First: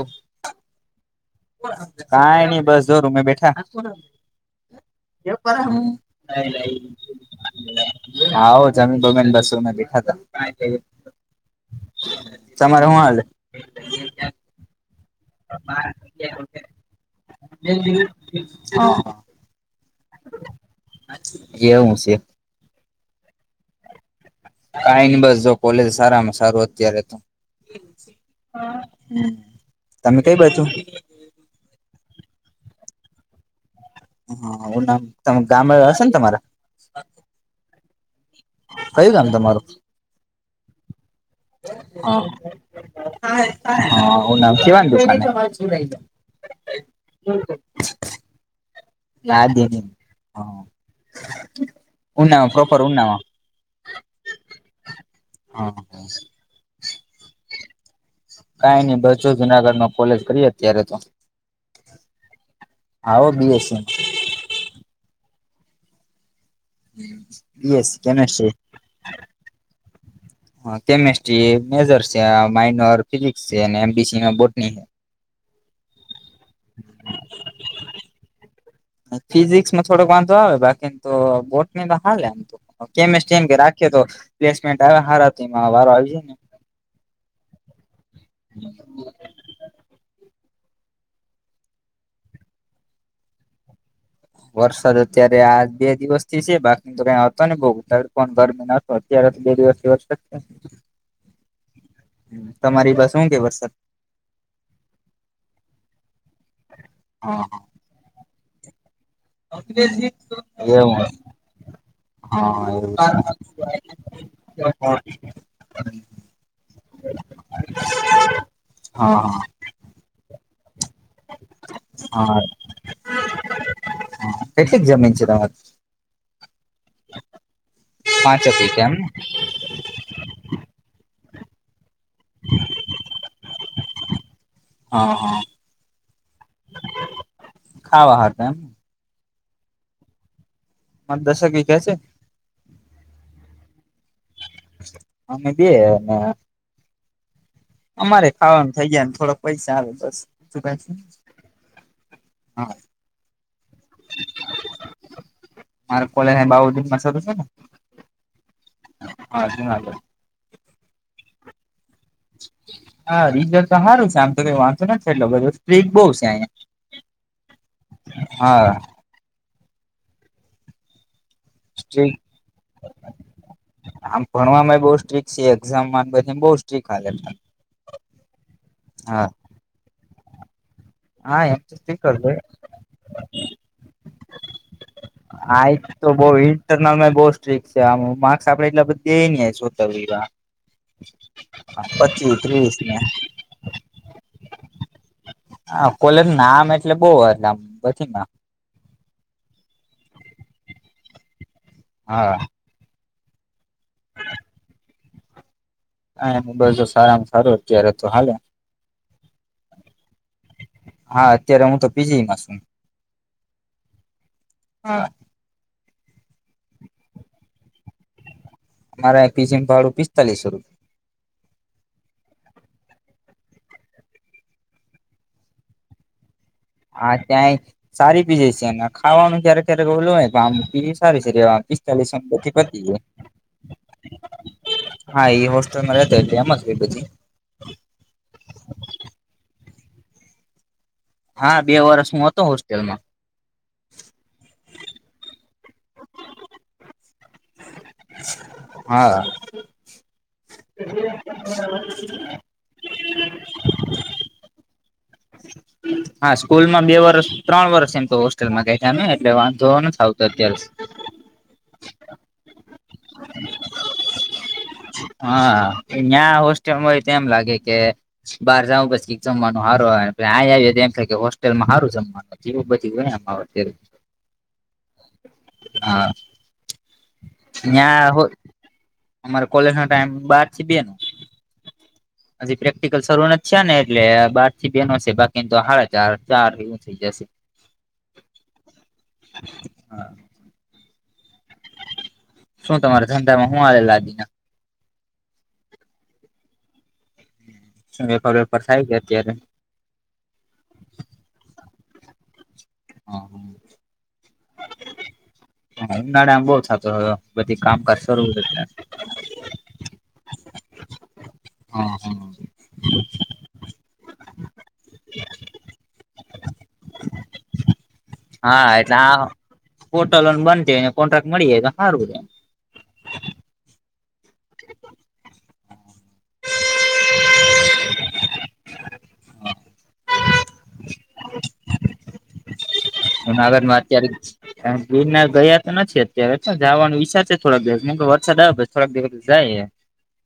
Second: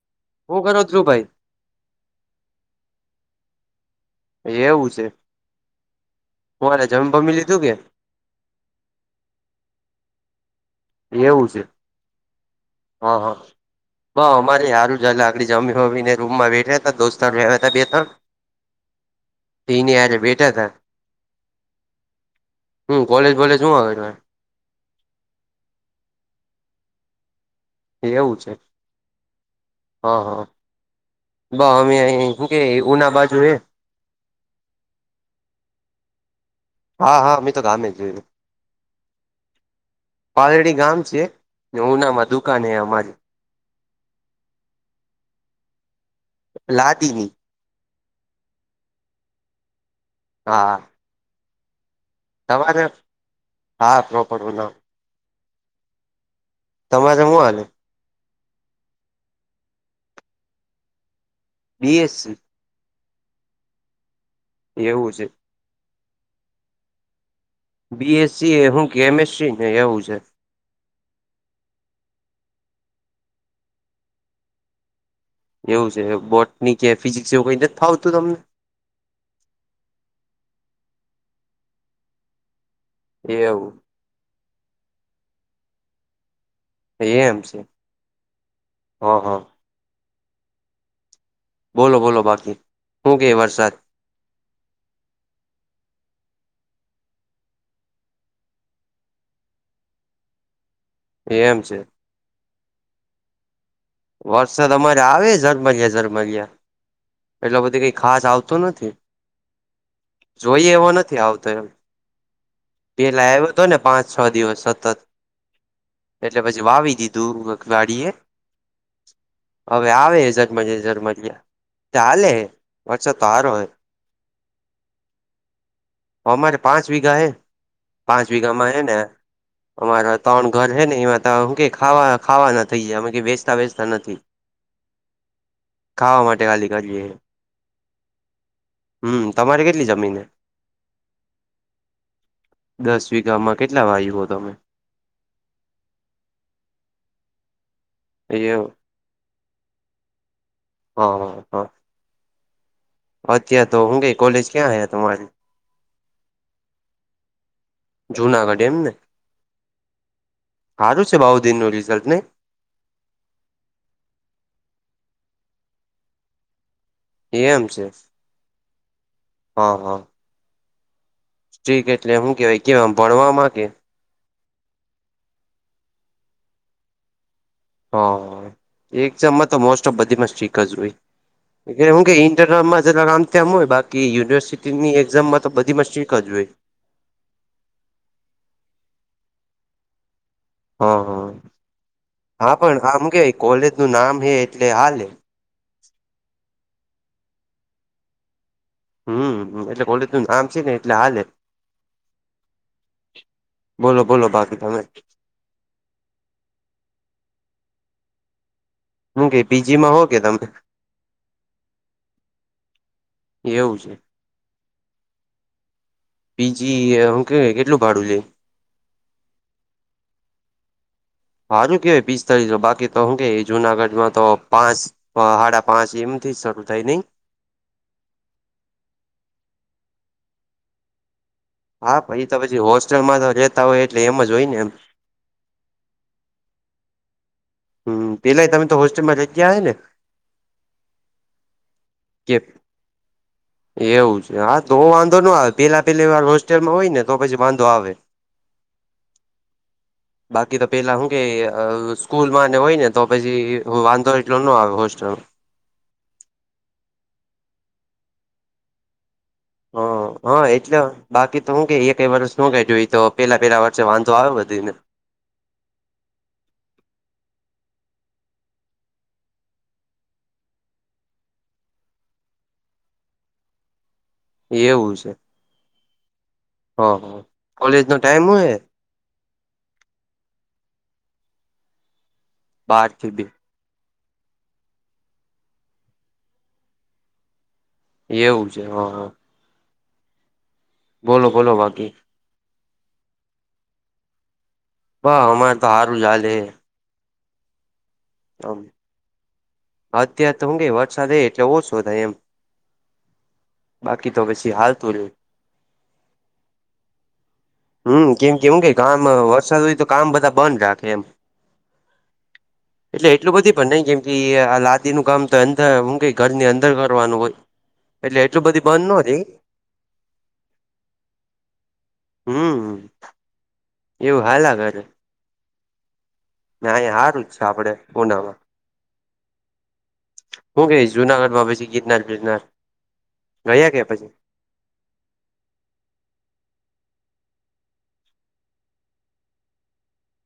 ઉ હુ કરો ધ્રુવ ભાઈ કાંઈ ની બસ જો રૂમે બેઠા એવું છે તમારે જમી બમી લીધું કે [unintelligible] આવો [unintelligible] દેખાતા [unintelligible] એવું સે હું હાલે હ હ અમારે હારુ જ લાકડી જમી બમીને રૂમમાં બેઠા હતા. દોસ્તાર બી આયવા તા બે તણ ઈની હારે બેઠા તા એવું છે હું કોલેજ વોલેજ હું આવે [unintelligible] કાંઈ ની બસ જો કોલેજ સારામાં સારું અત્યારે તો એવું છે હાં હં તમે હા કઈ હા બાજુ? બ અમે અઈ હુ કે ઉના બાજુ હે હાં ઉનામા તમ ગામડે હશે ને તમારે હા હા અમે તો ગામે જ જોયું કયું ગામ તમારું? પાલડી ગામ છે. ને ઉનામાં દુકાન હે અમારી હં [unintelligible] લાદીની લાદીની હા. ઉનાવા પ્રોપર તમારે ઉનાવા. હા, પ્રોપર બધો હા, તમારે હું આલ્યું. કઈ નઈ બસો જુનાગઢનું કોલેજ કરીએ, અત્યારે તો બી એસ સી. આહો બી એસસી. એવું છે. હમ. બીએસસી એ હું કેમેસ્ટ્રીને એવું છે. હ કેમેસ્ટ્રી એ મેજર છે આ માઇનર ફિઝિકસ છે અને એમબીસી બોટની હે. એવું છે બોટની કે ફિઝિક્સ એવું કઈ નથ ફાવતું તમને. ફિઝિક્સમાં થોડોક વાંધો આવે. બાકીન તો બોટની તો હાલે એમ તો. કેમેસ્ટીયન એવું રાખ્યો તો પ્લેસમેન્ટ હારમાં વારો આવી જાયને. એમ છે, હા- હા. બોલો-બોલો બાકી હું કેય વરસાદ? વરસાદ અત્યારે આજ બે દિવસથી છે. બાકીનો કઈ હતો ને બઉ ઉ પણ ગરમીનું તો અત્યારે તો બે દિવસથી વરસાદ છે. એ એમ છે. તમારી બસ હું કે વરસાદ વરસાદ અમારે આવે ઝરમરીયા-ઝરમરીયા. હા એટલે બધી કઈ ખાસ આવતો નથી. જોઈયે એવો એવું નથી આવતો એમ. હા એવું પહેલા આવ્યો હતોને, પાંચ છ દિવસ સતત. છે. એટલે પછી વાવી દીધું [unintelligible] વાડીએ. હા-હા. હવે, આવે ઝગમગ ઝગમરીયા. ચાલે, હા હા વરસાદ તો હારો હે. કેટલીક જમીન છે તમારી અમારે પાંચ વીઘા હે. પાંચ પાંચક વીઘામાં હે વીઘા ને એમને અમારા ત્રણ ઘર હેને એમાં તે હું કેય ખાવા ખાવાના થઈ જાય. [unintelligible] વેંચતા નથી. હા હા ખાવા માટે ખાલી કરીયે. ખાવા હાતે એમ. હમ, તમારી કેટલી જમીન હે. આઠ દશેક વિઘા છે. દસ વીઘામાં કેટલા વાયુ હો તમે. અમે બે અને અમારે એ ખાવાનું થઇ જાય ને થોડાક પૈસા આવે બસ બીજું કાંઈ. હ -હ. હા. અત્યારે તો હું કેય કોલેજ ક્યાં હે તમારી. મારે કોલેજ બાઉદીન [unintelligible] છેને. જુનાગઢ એમને. હારુ છે બાઉદીન નું રિઝલ્ટ નઈ. હા, રીઝલ તો હારુ છે આમ તો કઈ વાંધો નથી એટલો બધો સ્ટ્રીક બહુ છે અહીંયા. એમ છે હા હ- હ. ઠીક એટલે સ્ટ્રીક હું કહેવાય કેવાય કહો ભણવામાં કે. આમ ભણવામાં એ બઉ સ્ટ્રીક છે એક્ઝામ માને બધે બહુ સ્ટીક હાલે બધા. હ, એકઝામ માં તો મોસ્ટ ઓફ બધી માં સ્ટ્રીક જ હોય. હા એમ [unintelligible] એ હું કે હોય ઇન્ટર્નલમાં માં જરાક આમ તેમ હોય બાકી યુનિવર્સિટી ની એક્ઝામમાં તો બધી મા સ્ટીક બઉ ઇન્ટરનલ માં બહુ સ્ટ્રીિક છે આમ માર્ક્સ આપડે એટલા બધીયે [unintelligible] એ નીય છોતેર એવા હા હા [unintelligible] પચીસ હા ત્રીસ પણ ને આમ કે કોલેજ નું નામ હે એટલે આજ હા આ કોલેજ નામ એટલે બહુ એટલે [unintelligible] બછીમાં હા હમ એટલે કોલેજ નું નામ છે ને એટલે હાલે હા બોલો બોલો બાકી તમે હા એમતો સારામાં સારું અત્યારે તો હાલે હું કે પીજીમાં હો કે તમે હા અત્યારે તો હું પીજીમાં છું એવું છે હા પીજી એ હુ કેવાય શું કહેવાય કેટલું ભાડું લે મારે આય પીજી ભાડું પિસ્તાલીસો સારુ કેવાય પિસ્તાલીસો બાકી તો શું કે જુનાગઢમાં તો પાંચ સાડા પાંચ એમ થી શરૂ થાય નઈ હા ક્યાંય સારી પીજી છે ખાવાનું ક્યારેક ક્યારેક ઓલું હોય પણ આમ પીજી સારી છે રહેવા માટે હા પછી તો પછી હોસ્ટેલમાં તો રેતા હોય એટલે એમ જ હોય ને એમ હા એ હોસ્ટેલ માં રહેતા હોય એટલે એમ જ હોય બધે હમ પેલાય તમે તો હોસ્ટેલમાં રહી ગયા હોય ને હા બે વર્ષ હું કે હતો હોસ્ટેલમાં એવું છે હા તો વાંધો નો આવે પેલા પેલી વાર હોસ્ટેલમાં હોય ને તો પછી વાંધો આવે [unintelligible] હા બાકી તો પેલા શું કે અ સ્કૂલમાં ને હોય ને તો પછી વાંધો એટલો નો આવે હોસ્ટલ માં હા સ્કૂલમાં બે વર્ષ ત્રણ વર્ષ એમ તો હોસ્ટેલમાં કાઢ્યાને એટલે વાંધો હ વાંધો નથ આવતો હા અત્યારે એટલે બાકી તો હું કે એકય વર્ષનો કે જોઈ તો પેલા પેલા વચ્ચે વાંધો આવે બધાને હા ન્યા હોસ્ટેલમાં હોય તો એમ લાગે કે બહાર જાવ તો પછી જમવાનું સારું આવે અને આય આવે તો એમ થાય કે હોસ્ટેલમાં સારું જમવાનું [inaudible] એવું છે હ કોલેજનો ત્યાં હો ટાઈમ હોય અમારે કોલેજ નો ટાઈમ બાર થી બે નો હજી બાર પ્રેક્ટીકલ થી બે શરૂ નથ થ્યા ને એટલે બાર થી બેનો છે બાકીતો ચાર સાડા ચાર એવું થઈ જશે એવું છે હ હ [inaudible] હા બોલો બોલો બાકી શું તમાર ધંધામાં હું હાલે [inaudible] બહ હમારે તો હારુ જ હાલે હે વેપાર બેપાર થાય કે અત્યારે અત્યાર તો હું કે વરસાદ હે એટલે ઓછો થાય એમ હા બાકી તો પછી હાલતું રે ઉનાળામાં બઉ થાતો બધી કામકાજ હમ શરૂ કેમ કે હું હોયને કે કામ વરસાદ હોય તો કામ બધા બંધ રાખે એમ. હા એટલે એટલું બધી પણ નહી ગમ એ આ લાદી નું કામ તો અંદર હું કે ઘરની અંદર કરવાનું હોય. એટલે એટલુ બધી બંધ ન રે. પોર્ટલ અને બંધ [unintelligible] કોન્ટ્રાક્ટ મળી જાય તો હારું [unintelligible] હમ. એવું હાલા [unintelligible] ના આયા હારું જ સે આપડે. [unintelligible] હું કેય જુનાગઢમાં પછી ગિરનાર ફિરનાર [unintelligible] અત્યારેજ ગીરનાર ગયા તો નથી અત્યારે [unintelligible] જવાનું વિચાર છે થોડાક દિવસ મ વરસાદ આવે પછ થોડાક દિવસ જાયે.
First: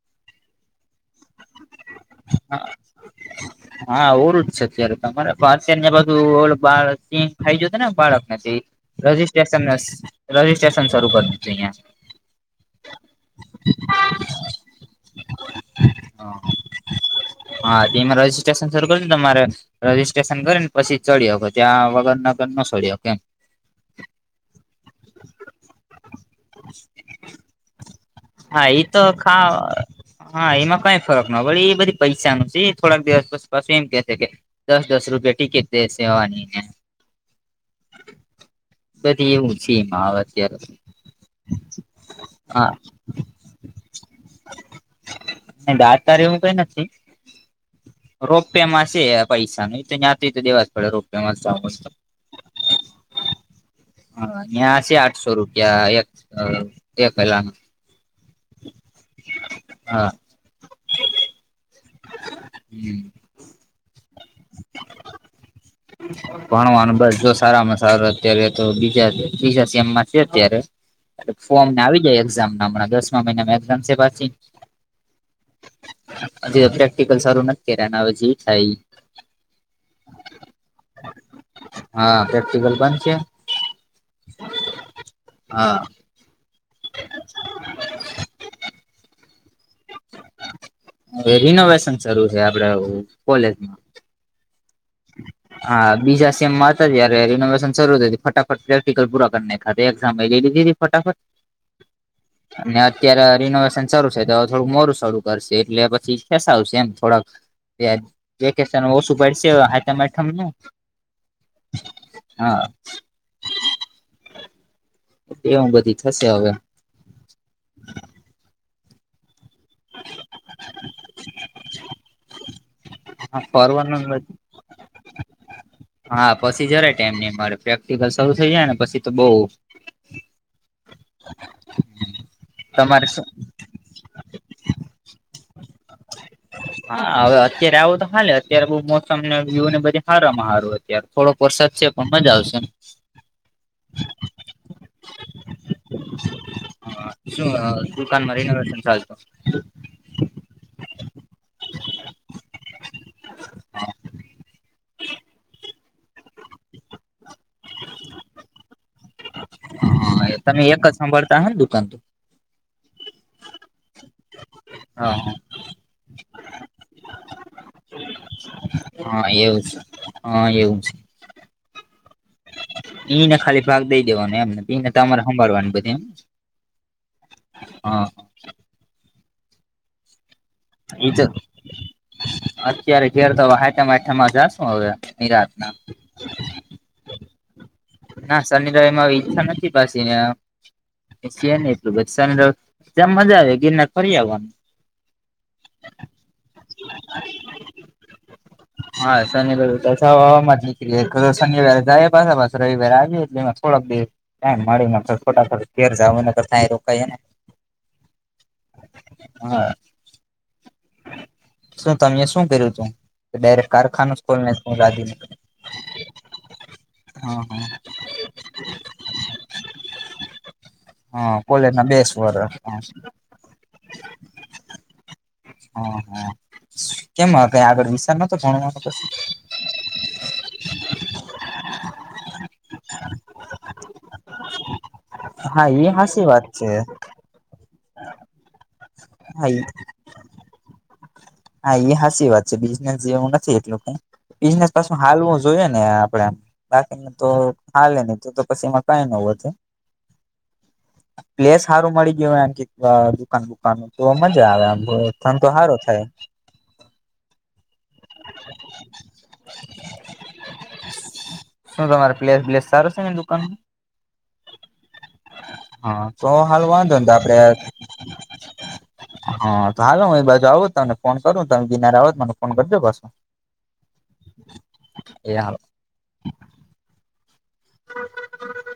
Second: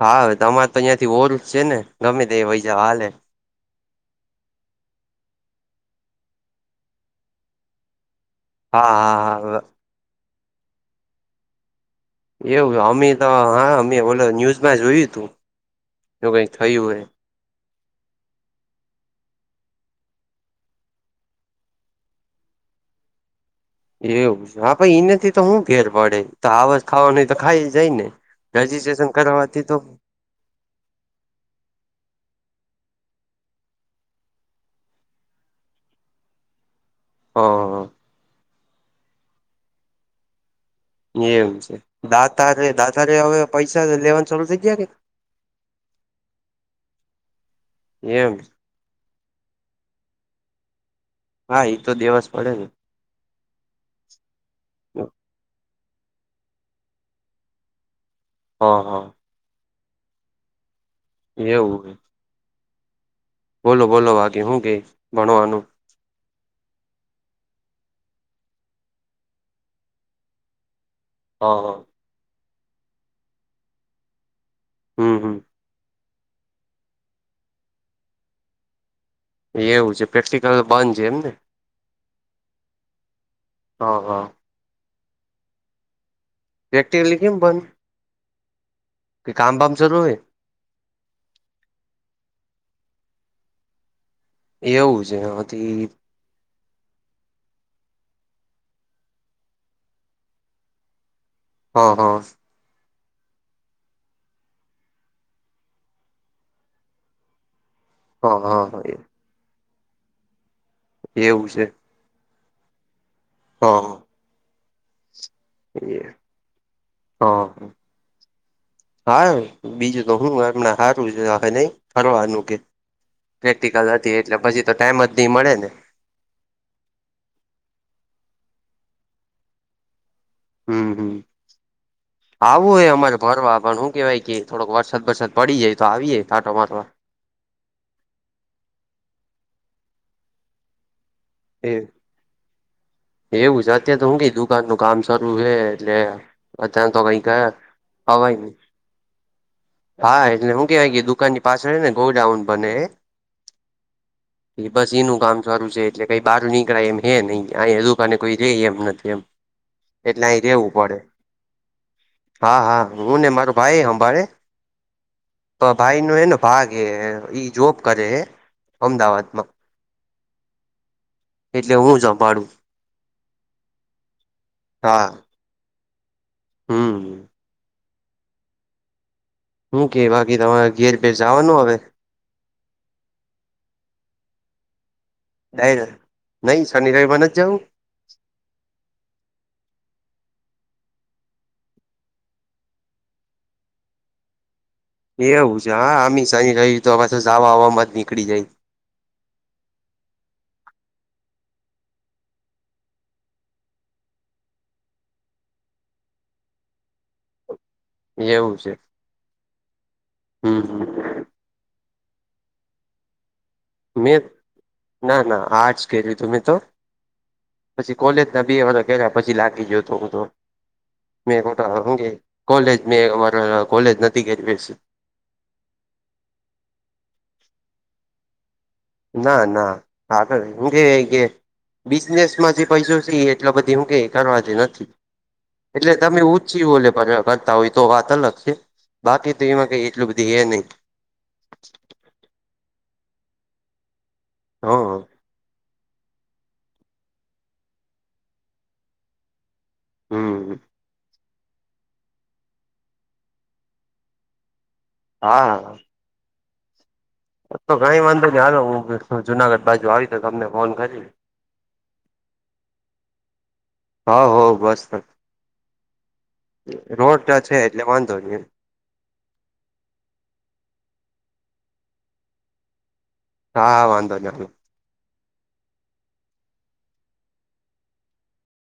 હાવે તમારે તો અહીયાં થી [unintelligible] જ છે ને, ગમે તે વય જવા હાલે. હા ઓરું જ છે અત્યારે તમારે [unintelligible] બાધું ઓળ બાળ સિંહ ખાઈ જતે ને બાળક હા [inaudible] હા હા રજીસ્ટ્રેશન શરૂ કરવું છે અહિયાંથી. એવું અમે તો હા અમે ઓલ ન્યૂઝમાં જોયું ઉતું, હવે અહિયાં થયું [unintelligible] હા તેમાં રજિસ્ટ્રેશન શરૂ કયરૂ તમારે? રજીસ્ટ્રેશન કરીને પછી ચડ્યો કે ત્યાં વગર નગર ન છડ્યો કેમ એવું છે હ પ ઈને થી તો હું ફેર પડે ત આવા [unintelligible] તો ખાઈ જાય ને? હા એઈ તો રજીસ્ટ્રેશન ખા, કરવાથી તો હા એમાં કઈ [unintelligible] ઈ બધી પૈસાનું છે, થોડાક દિવસ પસી પાસુ એમ કેસે કે દસ દસ રૂપિયા ટિકિટ દેસે આવાની. હ. બધી એવું છે એમાં. આવે અત્યારે એમ છે દાતારે હા દાતારે હવે પૈસા લે લેવાનું ચાલુ થઇ ગયા કે? ન દાતારે એવું કઈ નથી. એમ રોપવેમાં સે પૈસાન [unintelligible] એ દેવા જ પડે રો [inaudible] હા એ તો દેવા જ પડે ને [inaudible] સે આઠસો રૂપિયા એક એકેલાના. હ. હા. એવું? હમ. બોલો બોલો બાકી હુ કેય? ભણવાનું. ભણવાનું બસ જો સારામાં સારું અત્યારે તો બીજા ત્રીજા સેમમાં છે અત્યારે. [unintelligible] હા ફોર્મ ને હા આવી જાય એક્ઝામ ના હમણાં દસમા મહિના એામ છે પાછી. હમ, હમ. જે પ્રેક્ટિકલ સારું નથી કર્યા ને હવે જી થાય ઈ. એવું છે પ્રેક્ટિકલ બંધ છે એમને, હા પ્રેક્ટિકલ બંધ છે હ, હા. [inaudible] હા. [unintelligible] કેમ બંધ? [inaudible] કે કામ બામ શરૂ ને? [inaudible] રિનોવેશન શરૂુ થયા આપડે કોલેજ એવું છે હજી [unintelligible] બીજા સેમમાં જ [unintelligible] કર્યા રિનોવેશન શરૂ થઈ ગયું ફટાફટ પ્રેક્ટિકલ પૂરા કર નાઈખા તે એક્ઝામ [unintelligible] એ લીધીરી ફટાફટ. હ હ. ને અત્યાર રિનોવેશન ચલુ છે, તો થોડું મોરું શરૂ કરશે એટલે પછી ખેસાવશે એમ થોડાક [unintelligible] હા હા વેકેશન ઓશું પડશે. હાતમ-આઠમનું એવું છે? હા. હ હ. એવું બધી થશે હવે. હા. [unintelligible] બીજું તો હુ હમણાં હારું છે હવે નઈ, ફરવાનું કે પ્રેક્ટિકલ ફરવાનું હતી એટલે પછી તો ટાઈમ નહી મળેને. હા, પછી જરાય ટાઈમ નહી મળે. પ્રેક્ટિકલ શરૂ થઇ જાયને પછી તો બઉ. હમ્મ હમ્મ. આવવું હોય તમારે અમારે શું ફરવા પણ હુ કેવાય કે થોડોક વરસાદ-બરસાદ પડી જાય, તો આવીએ આટો મારવા. હા. હવે, અત્યારે આવો તો હાલે. અત્યારે બહુ મોસમને વ્યુને બધી હારામાં હારું અત્યારે. થોડોક વરસાદ એ છે પણ મજા આવશે એમ. ઘરનું કામ ચાલુ હે એટલે અત્યારે તો હા, કઈ શું ગયા અ અવાય દુકાનમાં નહી રિનોવેશન ચાલતું. હા, એટલે હુ કેવાય કે દુકાનની પાછળ હે ને ગોડાાઉન બને હે બસ ઈનું કામ ચાલુ છે. એટલે કઈ બહાર નીકળાય એમ હે નહી. અહીં દુકાને કોઈ રે એમ નથી એમ. એટલે હા અહીં તમે રેવું એક જ પડે સાંભળતા હ ને દુકાન તો હા હા. હું ને મારો ભાઈ હંભાળે. હા હ. તો ભાઈનો હેને ભાગ હે. ઈ જોબ કરે હે. હા, અમદાવાદમાં એવું છે. હા, એવું છે. એટલે હું જ હંભાળું. ઈને ખાલી ભાગ દઈ દેવાનો એમ. ઈને તમારે હંભાળવાની બધી એમ. હમ્મ. હા. હું કે બાકી તમારે એ ઘેર-બેર તો જાવાનું હવે? અત્યારે ઘેર તો હવે હાતમ-આઠમમાં જાશું હવે નિરાતના [unintelligible] નહી શનિ-રવિમાં નથ જાઉ. ના, શનિ-રવિમાં ઈચ્છા નથી [unintelligible] શે નઈ [unintelligible] શનિ-રવ ત્યાં મજા આવે ગિરનાર ફરી આવવાનું. એવું છે. હા, અમી શનિ-રવિ તો પાસું જાવા આવામાં જ નીકળી જાય. હા, શનિ-રવિ તો જાવા-આવામાં જ નીકળી જાય. [unintelligible] શનિવારે જાય પાસા પાસ રવિવારે આવીએ [unintelligible] થોડાક દ મળીને ખોટા થ ઘેર જાવ એના અહીંયા તો થાય. રોકાયને એવું છે? હમ્મ હ. શું તમે શું કર્યું તું? ડાયરે મે ના ના, આટૅસ કર્યું હતું મે તો હ હ. પછી કોલેજના બે વરહ કર્યા. પછી લાગી જ્યો તો હું તો. ને હા કોલેજ ખોટા ના હુ કે બેસ વર્ષ કોલેજ મેં અમારે કોલેજ નથી કરવી [unintelligible] હ હ, કેમ અ કઈ આગળ વિસાર નતો ભણવા ના ના આગળ હું ગેય લાઈગી બિઝનેસ માંથી પૈસો છે એટલો બધી હું કેય કરવા જેવો નથી. હા એટલે એ તમે હાસી વાત છે ઉછી ઓલે પણ [inaudible] કરતા હોય તો વાત અલગ છે, બાકી તો હા એમાં કઈ એટલું બધી હે નહી. હા એ સાચી વાત છે બિઝનેસ જેવું નથી એટલું હ બિઝનેસ પાછું હાલવો જોઈય ને આ આપડા બાકીને તો હાલે ન ત તો પછી માં કઈ ન હો હમ. પ્લેસ સારું મળી ગયું [unintelligible] દુકાન બુકાન તો મજા આવે આમ તો સારો હા છે. તો કઈ વાંધ હાલો હું [unintelligible] જુનાગઢ બાજુ આવી તો તમને ફોન કરી. શું તમારે પ્લેર હા હો બસ બસ. હા તો હાલ વાંધો ને તો રોડ ટચ આપડે છે એટલે વાંધો નહી એમ. હા તો હાલો હું એ બાજુ આવુ તમને ફોન કરું તમે ગિનારે આવો તો મને ફોન કરજો પાછો. હા હા વાંધો નહીં. એ હ.